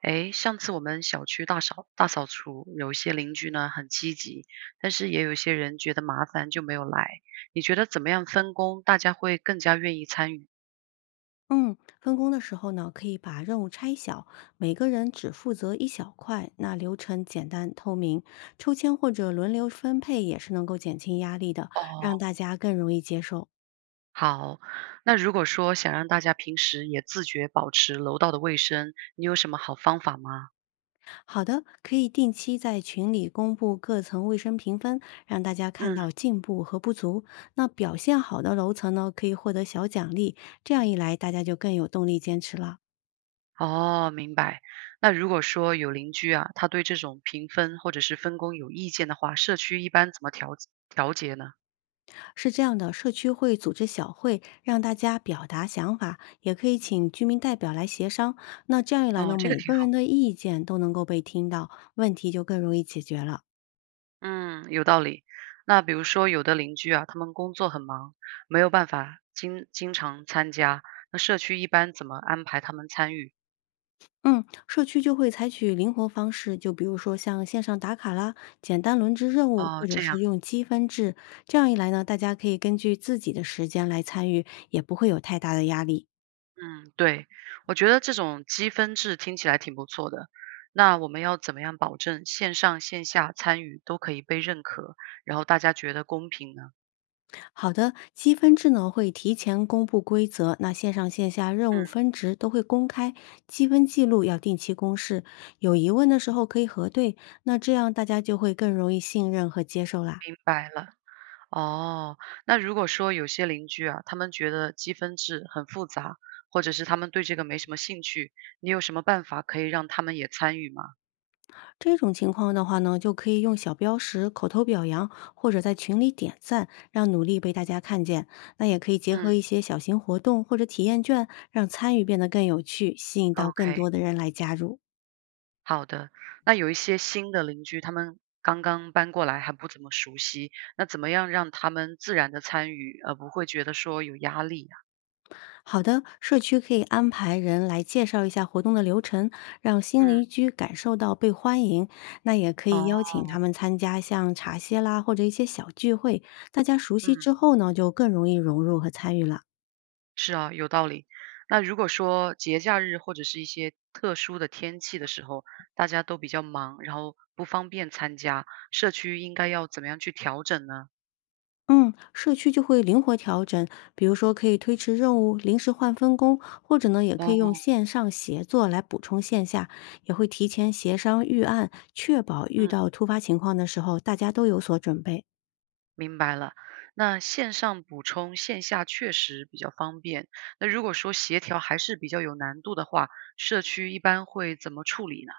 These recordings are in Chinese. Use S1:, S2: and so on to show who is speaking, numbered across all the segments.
S1: 诶，上次我们小区大扫除，有一些邻居呢很积极，但是也有一些人觉得麻烦就没有来。你觉得怎么样分工，大家会更加愿意参与？
S2: 嗯，分工的时候呢，可以把任务拆小，每个人只负责一小块，那流程简单透明，抽签或者轮流分配也是能够减轻压力的，
S1: 哦，
S2: 让大家更容易接受。
S1: 好。那如果说想让大家平时也自觉保持楼道的卫生，你有什么好方法吗？
S2: 好的，可以定期在群里公布各层卫生评分，让大家看
S1: 嗯，
S2: 到进步和不足。那表现好的楼层呢，可以获得小奖励，这样一来大家就更有动力坚持了。
S1: 哦，明白。那如果说有邻居啊，他对这种评分或者是分工有意见的话，社区一般怎么调节呢？
S2: 是这样的，社区会组织小会，让大家表达想法，也可以请居民代表来协商。那这样一来
S1: 哦，
S2: 呢，
S1: 这个
S2: 每
S1: 挺
S2: 个人
S1: 好。
S2: 的意见都能够被听到，问题就更容易解决了。
S1: 嗯，有道理。那比如说，有的邻居啊，他们工作很忙，没有办法经常参加，那社区一般怎么安排他们参与？
S2: 嗯，社区就会采取灵活方式，就比如说像线上打卡啦、简单轮值任务，或
S1: 哦，
S2: 者
S1: 这
S2: 是
S1: 样，
S2: 用积分制。这样一来呢，大家可以根据自己的时间来参与，也不会有太大的压力。
S1: 嗯，对，我觉得这种积分制听起来挺不错的。那我们要怎么样保证线上线下参与都可以被认可，然后大家觉得公平呢？
S2: 好的，积分制呢会提前公布规则，那线上线下任务
S1: 嗯，
S2: 分值都会公开，积分记录要定期公示，有疑问的时候可以核对，那这样大家就会更容易信任和接受啦。
S1: 明白了。哦，那如果说有些邻居啊，他们觉得积分制很复杂，或者是他们对这个没什么兴趣，你有什么办法可以让他们也参与吗？
S2: 这种情况的话呢，就可以用小标识、口头表扬，或者在群里点赞，让努力被大家看见。那也可以结合
S1: 嗯，
S2: 一些小型活动或者体验券，让参与变得更有趣，吸引到更多
S1: OK，
S2: 的人来加入。
S1: 好的。那有一些新的邻居，他们刚刚搬过来，还不怎么熟悉，那怎么样让他们自然的参与，而不会觉得说有压力啊？
S2: 好的，社区可以安排人来介绍一下活动的流程，让新
S1: 嗯，
S2: 邻居感受到被欢迎。那也可以
S1: 哦，
S2: 邀请他们参加像茶歇啦，或者一些小聚会，大家熟悉
S1: 嗯。
S2: 之后呢，就更容易融入和参与了。
S1: 是啊，有道理。那如果说节假日或者是一些特殊的天气的时候，大家都比较忙，然后不方便参加，社区应该要怎么样去调整呢？
S2: 嗯，社区就会灵活调整，比如说可以推迟任务、临时换分工，或者呢，也可以用
S1: 哦，
S2: 线上协作来补充线下，也会提前协商预案，确保遇
S1: 嗯，
S2: 到突发情况的时候，大家都有所准备。
S1: 明白了。那线上补充线下确实比较方便。那如果说协调还是比较有难度的话，社区一般会怎么处理呢？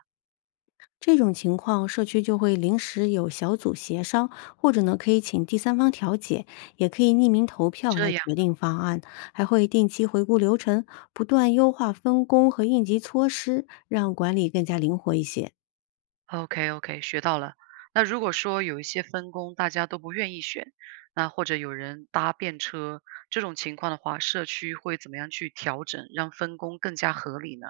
S2: 这种情况，社区就会临时有小组协商，或者呢可以请第三方调解，也可以匿名投票
S1: 这
S2: 来
S1: 样。
S2: 决定方案，还会定期回顾流程，不断优化分工和应急措施，让管理更加灵活一些。
S1: OK OK，学到了。那如果说有一些分工大家都不愿意选，那或者有人搭便车这种情况的话，社区会怎么样去调整，让分工更加合理呢？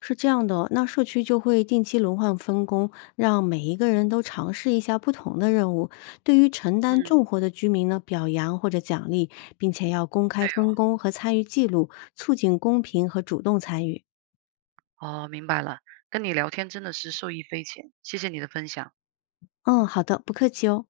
S2: 是这样的，那社区就会定期轮换分工，让每一个人都尝试一下不同的任务。对于承担
S1: 嗯，
S2: 重活的居民呢，表扬或者奖励，并且要公开
S1: 对
S2: 分工和参与记录，促进公平和主动参与。
S1: 哦，哦明白了。跟你聊天真的是受益匪浅，谢谢你的分享。
S2: 嗯，好的，不客气哦。